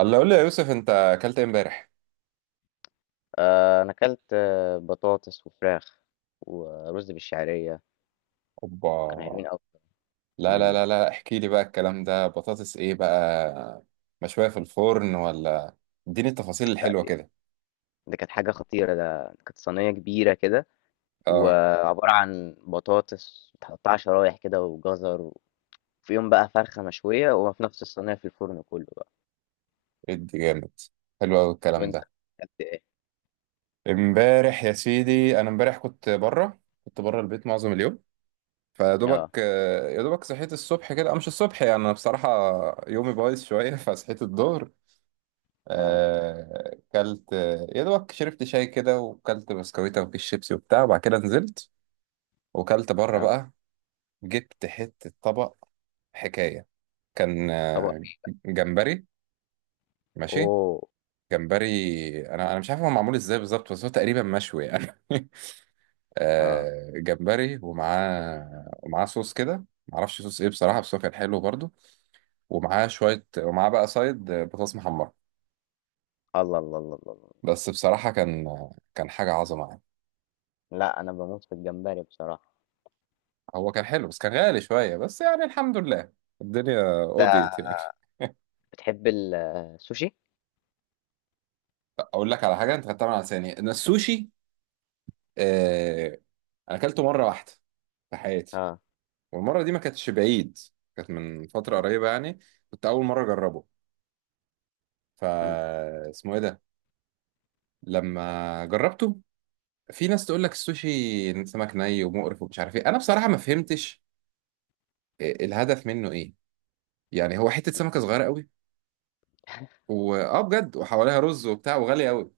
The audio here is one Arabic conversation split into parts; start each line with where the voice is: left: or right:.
right: الله، قول لي يا يوسف، انت اكلت ايه امبارح؟
left: آه، انا اكلت بطاطس وفراخ ورز بالشعريه. كانوا
right: اوبا.
left: حلوين قوي.
right: لا لا
left: مم،
right: لا لا، احكي لي بقى الكلام ده. بطاطس ايه بقى؟ مشوية في الفرن ولا؟ اديني التفاصيل
left: لا،
right: الحلوة
left: دي,
right: كده.
left: دي كانت حاجه خطيره. ده كانت صينيه كبيره كده،
right: اه.
left: وعباره عن بطاطس متقطعه شرايح كده وجزر، وفيهم بقى فرخه مشويه، وفي نفس الصينيه في الفرن كله بقى.
right: ادي جامد. حلو قوي الكلام
left: وانت
right: ده.
left: اكلت ايه؟
right: امبارح يا سيدي، انا امبارح كنت بره البيت معظم اليوم. فيدوبك،
left: اه.
right: يا دوبك صحيت الصبح كده، أو مش الصبح يعني، انا بصراحة يومي بايظ شوية. فصحيت الظهر.
left: اه.
right: كلت، يا دوبك شربت شاي كده، وكلت بسكويتة وكيس شيبسي وبتاع، وبعد كده نزلت وكلت بره
left: اه.
right: بقى. جبت حتة طبق حكاية. كان،
left: طبق.
right: جمبري. ماشي،
left: اوه.
right: جمبري. انا مش عارف هو معمول ازاي بالظبط، بس هو تقريبا مشوي يعني.
left: اه.
right: جمبري، ومعاه صوص كده، معرفش صوص ايه بصراحة، بس هو كان حلو برضو. ومعاه شوية، ومعاه بقى سايد، بطاطس محمرة.
left: الله الله الله الله الله.
right: بس بصراحة كان حاجة عظمة يعني.
left: لا، انا بموت في الجمبري بصراحه.
right: هو كان حلو بس كان غالي شوية، بس يعني الحمد لله، الدنيا
left: انت
right: قضيت يعني.
left: بتحب السوشي؟
right: اقول لك على حاجة انت خدتها من على لساني، ان السوشي، آه، انا اكلته مره واحده في حياتي،
left: اه.
right: والمره دي ما كانتش بعيد، كانت من فتره
left: اه.
right: قريبه يعني. كنت اول مره اجربه، فا
left: مم.
right: اسمه ايه ده، لما جربته. في ناس تقول لك السوشي سمك ني ومقرف ومش عارف ايه. انا بصراحه ما فهمتش الهدف منه ايه. يعني هو حته
left: مم.
right: سمكه صغيره قوي واه، بجد، وحواليها رز وبتاع، وغالي قوي.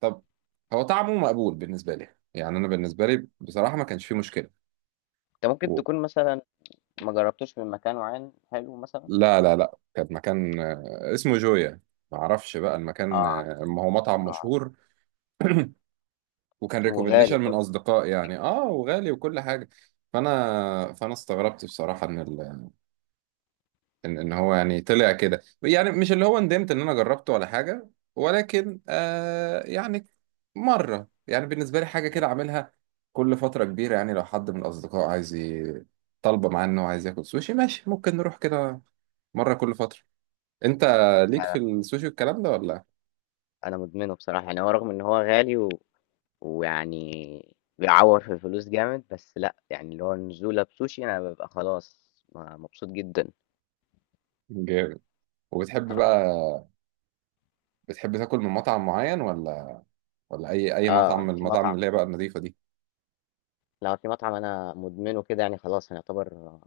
right: طب، هو طعمه مقبول بالنسبه لي، يعني انا بالنسبه لي بصراحه ما كانش فيه مشكله.
left: انت ممكن تكون مثلا ما جربتوش من مكان معين حلو مثلًا؟
right: لا لا لا، كان مكان اسمه جويا. ما اعرفش بقى المكان،
left: آه،
right: ما هو مطعم
left: آه،
right: مشهور، وكان
left: وغالي
right: ريكومنديشن من
left: برضه.
right: اصدقاء يعني، اه، وغالي وكل حاجه. فانا استغربت بصراحه، ان ان هو يعني طلع كده، يعني مش اللي هو ندمت ان انا جربته ولا حاجه، ولكن آه يعني، مره يعني بالنسبه لي، حاجه كده اعملها كل فتره كبيره يعني. لو حد من الاصدقاء عايز، طالبه معاه انه عايز ياكل سوشي، ماشي، ممكن نروح كده مره كل فتره. انت ليك
left: أنا
right: في السوشي والكلام ده ولا؟
left: أنا مدمنه بصراحة، يعني هو رغم إن هو غالي، و ويعني بيعوّر في الفلوس جامد، بس لأ، يعني اللي هو النزولة بسوشي أنا بابقى خلاص مبسوط جدًا.
right: جامد. وبتحب بقى، بتحب تاكل من مطعم معين، ولا اي
left: آه،
right: مطعم من
left: آه، في
right: المطاعم
left: مطعم.
right: اللي هي بقى النظيفه دي؟
left: لأ، في مطعم أنا مدمنه كده يعني خلاص، أنا يعتبر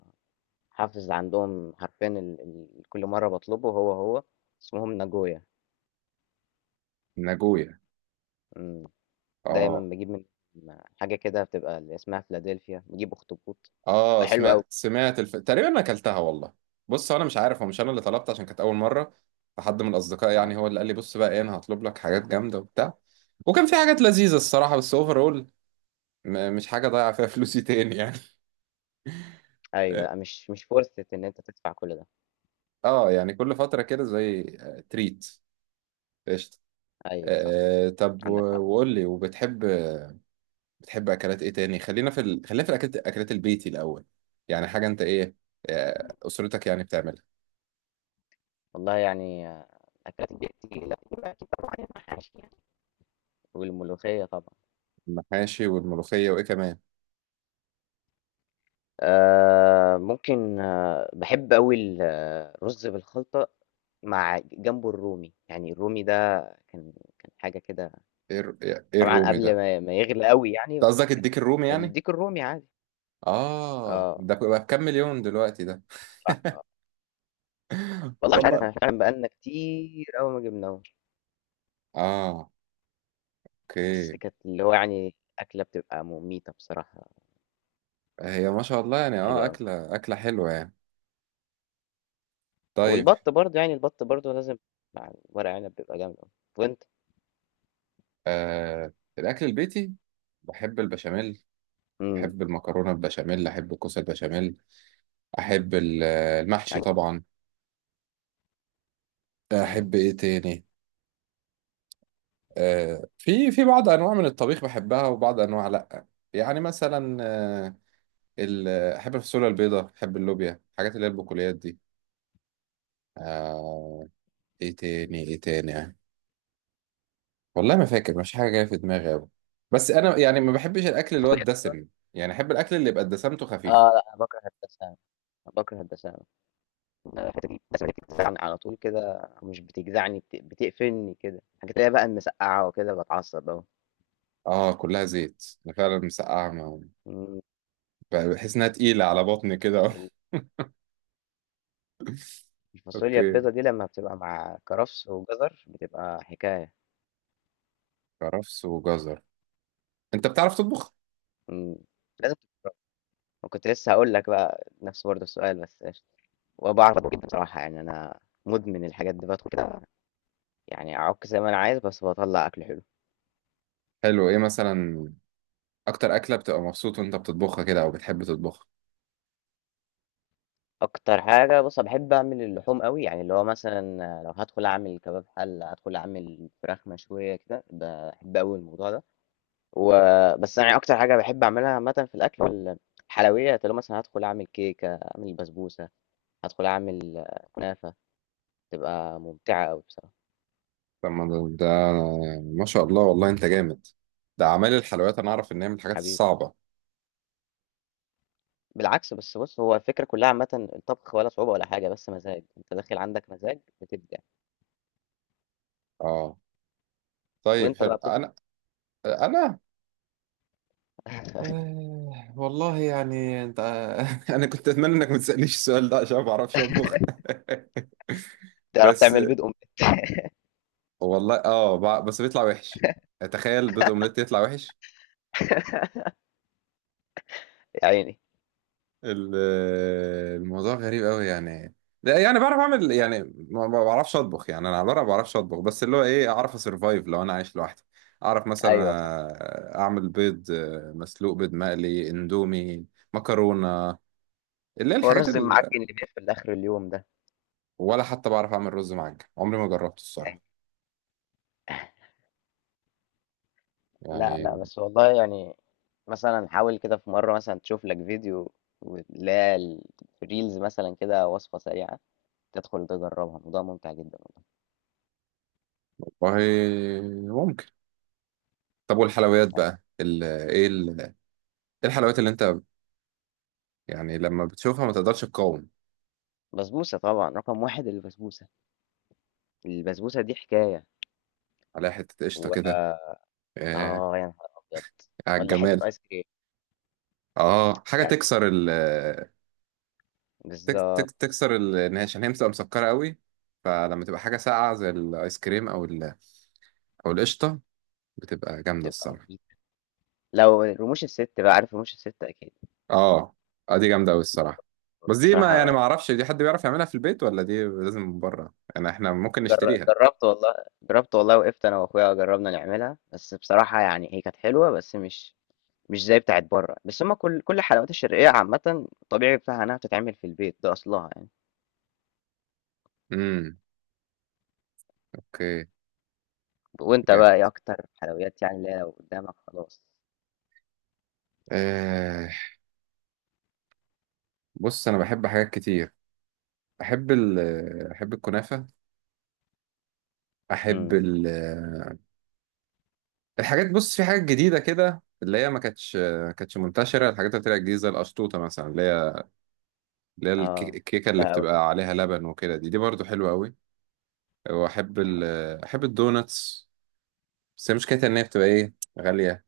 left: حافظ عندهم حرفيًا ال كل مرّة باطلبه، هو، اسمهم ناجويا.
right: ناجويا.
left: إمم، دايمًا
right: اه.
left: باجيب منهم حاجة كده بتبقى اللي اسمها فيلادلفيا، باجيب أخطبوط،
right: اه،
left: بتبقى حلوة أوي.
right: سمعت تقريبا انا اكلتها والله. بص، هو انا مش عارف، هو مش انا اللي طلبت، عشان كانت اول مره، فحد من الاصدقاء يعني
left: آه.
right: هو اللي قال لي بص بقى ايه، انا هطلب لك حاجات جامده وبتاع. وكان في حاجات لذيذه الصراحه، بس اوفر، اول مش حاجه ضايعه فيها فلوسي تاني يعني.
left: أيوه، لأ مش فرصة إن أنت تدفع كل ده.
right: اه يعني كل فتره كده، زي تريت. قشطه.
left: أيوه صح،
right: آه، طب،
left: عندك حق.
right: وقول لي، وبتحب، بتحب اكلات ايه تاني؟ خلينا في الاكلات، اكلات البيتي الاول، يعني حاجه انت ايه، اسرتك يعني بتعملها.
left: والله يعني، أكلات البيت دي لأ، يبقى أكيد طبعًا المحاشي يعني، والملوخية طبعًا.
right: المحاشي والملوخيه، وايه كمان؟
left: ممكن، باحب أوي الرز بالخلطة مع جنبه الرومي، يعني الرومي ده كان كان حاجة كده.
right: ايه الر- ايه
left: طبعًا
right: الرومي
left: قبل
right: ده؟
left: ما يغلى أوي يعني،
right: انت قصدك الديك الرومي يعني؟
left: الديك الرومي عادي.
right: اه،
left: آه،
right: ده بقى بكام مليون دلوقتي ده؟
left: بصراحة، والله مش عارف، إحنا
right: والله،
left: فعلًا بقى لنا كتير أوي ما جبناهوش،
right: اه،
left: بس
right: اوكي.
left: كانت اللي هو يعني أكلة بتبقى مميتة بصراحة.
right: هي ما شاء الله يعني،
left: حلو
right: اه،
left: أوي.
right: اكله حلوه يعني. طيب.
left: والبط برضه، يعني البط برضه لازم مع ورق عنب بيبقى جامد أوي. وأنت؟
right: آه الاكل البيتي، بحب البشاميل،
left: امم.
right: بحب المكرونه البشاميل، احب الكوسه البشاميل، احب المحشي
left: عايز.
right: طبعا.
left: اه.
right: احب ايه تاني؟ في بعض انواع من الطبيخ بحبها، وبعض انواع لا. يعني مثلا، ال- احب الفاصوليا البيضاء، احب اللوبيا، الحاجات اللي هي البقوليات دي. آه، ايه تاني ايه تاني؟ والله ما فاكر، مش حاجه جايه في دماغي أوي. بس انا يعني ما بحبش الاكل اللي هو
left: فاصوليا كده.
right: الدسم، يعني احب الاكل اللي يبقى دسمته خفيفه.
left: اه. لا، أنا بكره الدسامة. أنا بكره الدسامة. أنا الحتة دي الدسامة دي بتجزعني على طول كده، مش بتجزعني، بتقفلني كده، الحاجات اللي هي بقى المسقعة وكده بتعصب أوي.
right: اه، كلها زيت، أنا فعلا مسقعه
left: مم.
right: بحس انها تقيله على بطني كده.
left: الفاصوليا
right: اوكي،
left: البيضة دي لما بتبقى مع كرفس وجزر بتبقى حكاية.
right: كرفس وجزر. انت بتعرف تطبخ؟
left: مم. لازم. كنت لسه هقول لك بقى نفس برضه السؤال، بس قشطة. وبعرف أطبخ جدا بصراحة، يعني أنا مدمن الحاجات دي، بدخل كده يعني اعك زي ما انا عايز، بس بطلع اكل حلو.
right: حلو، ايه مثلا؟ اكتر اكله بتبقى مبسوط وانت بتطبخها كده، او بتحب تطبخها؟
left: اكتر حاجه، بص أنا بحب اعمل اللحوم قوي، يعني اللي هو مثلا لو هدخل اعمل كباب حله، هدخل اعمل فراخ مشويه كده، بحب قوي الموضوع ده. وبس يعني اكتر حاجه بحب اعملها عامه في الاكل الحلويات، اللي هو مثلا هدخل اعمل كيكه، اعمل بسبوسه، هدخل اعمل كنافه، تبقى ممتعه قوي بصراحه.
right: طب ما ده ما شاء الله والله انت جامد. ده اعمال الحلويات انا اعرف ان هي من الحاجات
left: حبيبي،
right: الصعبه.
left: بالعكس، بس بص هو الفكره كلها عامه الطبخ ولا صعوبه ولا حاجه، بس مزاج، انت داخل عندك مزاج بتبدع.
right: اه، طيب،
left: وانت
right: حلو.
left: بقى بتطبخ؟
right: انا، انا، والله يعني، انت. انا كنت اتمنى انك ما تسالنيش السؤال ده، عشان ما بعرفش اطبخ.
left: تعرف
right: بس
left: تعمل بيض ام؟
right: والله اه، بس بيطلع وحش، تخيل بيض اومليت يطلع وحش.
left: يا عيني.
right: ال- الموضوع غريب قوي يعني. لا يعني بعرف اعمل يعني، ما بعرفش اطبخ يعني، انا على الورق ما بعرفش اطبخ، بس اللي هو ايه، اعرف اسرفايف لو انا عايش لوحدي. اعرف مثلا
left: أيوه صح،
right: اعمل بيض مسلوق، بيض مقلي، اندومي، مكرونه، اللي هي
left: هو
right: الحاجات
left: الرز
right: ال...
left: المعجّن اللي بيقفل آخر اليوم ده؟
right: ولا حتى بعرف اعمل رز معجن، عمري ما جربته الصراحه
left: يعني، لأ، لأ،
right: يعني.
left: بس والله يعني مثلًا حاول كده في مرّة، مثلًا تشوف لك فيديو، واللي هي الreels مثلًا كده، وصفة سريعة، تدخل تجرّبها، الموضوع ممتع جدًا.
right: والله، ممكن. طب والحلويات
left: والله.
right: بقى إيه الحلويات اللي انت يعني لما بتشوفها ما تقدرش تقاوم؟
left: بسبوسة طبعًا، رقم 1 البسبوسة، البسبوسة دي حكاية.
right: عليها حته قشطه كده،
left: و،
right: آه،
left: آه، يا نهار أبيض!
right: على
left: والّا حتّة
right: الجمال.
left: آيس كريم،
right: اه، حاجه
left: يعني
right: تكسر، ال تك تك
left: بالضبط،
right: تكسر ال- ان هي عشان هي بتبقى مسكره قوي، فلما تبقى حاجه ساقعه زي الايس كريم او او القشطه، بتبقى جامده
left: تبقى
right: الصراحه.
left: مميتة. لو رموش الست بقى، عارف رموش الست أكيد؟
right: اه، اه، دي جامده قوي الصراحه. بس دي ما،
left: بصراحة،
right: يعني ما اعرفش، دي حد بيعرف يعملها في البيت، ولا دي لازم من بره؟ يعني احنا ممكن نشتريها.
left: جربت والله، جربت والله، وقفت انا واخويا جربنا نعملها، بس بصراحه يعني هي كانت حلوه بس مش زي بتاعت بره، بس هما كل الحلويات الشرقيه عامه، الطبيعي بتاعها انها بتتعمل في البيت، ده اصلها يعني.
right: امم، اوكي.
left: وانت
right: جامد.
left: بقى ايه اكتر حلويات، يعني اللي هي لو قدامك خلاص؟
right: آه بص انا بحب حاجات كتير، بحب ال... بحب الكنافه، احب
left: امم.
right: ال... الحاجات، بص في حاجات جديدة كده اللي هي ما كانتش منتشرة، الحاجات اللي طلعت جديدة زي القشطوطة مثلا، اللي هي
left: اه.
right: الكيكة اللي
left: بقى قوي.
right: بتبقى عليها لبن وكده، دي برضو حلوة قوي. وأحب ال أحب الدوناتس، بس هي مشكلتها إن هي بتبقى إيه؟ غالية.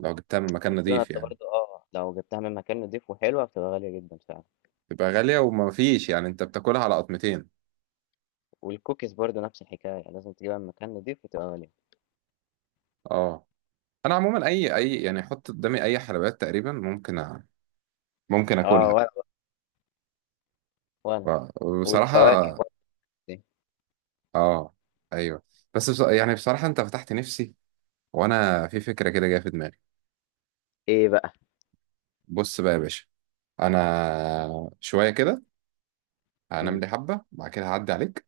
right: لو جبتها من مكان نظيف
left: الدوناتس
right: يعني،
left: برضه، اه لو جبتها من مكان نضيف وحلوه بتبقى غاليه جدا فعلا.
right: بتبقى غالية، وما فيش يعني، أنت بتاكلها على قطمتين.
left: والكوكيز برضه نفس الحكايه، يعني لازم تجيبها من مكان نضيف وتبقى غاليه.
right: أه، أنا عموما، أي يعني أحط قدامي أي حلويات تقريبا، ممكن
left: اه.
right: أكلها.
left: وانا.
right: و-
left: والفواكه
right: وبصراحة،
left: برضه.
right: أه، أيوه، بس بص، يعني بصراحة أنت فتحت نفسي، وانا في فكره كده جايه في دماغي.
left: ايه بقى؟
right: بص بقى يا باشا، انا شويه كده هنام
left: امم.
right: لي حبه، بعد كده هعدي عليك،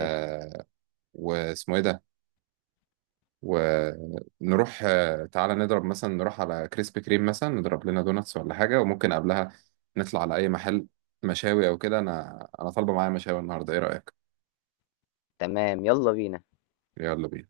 left: قشطة.
right: واسمه ايه ده، ونروح، آه، تعالى نضرب مثلا نروح على كريسبي كريم مثلا، نضرب لنا دوناتس ولا حاجه، وممكن قبلها نطلع على اي محل مشاوي او كده. انا طالبه معايا مشاوي النهارده، ايه رايك؟
left: تمام، يلا بينا.
right: يلا بينا.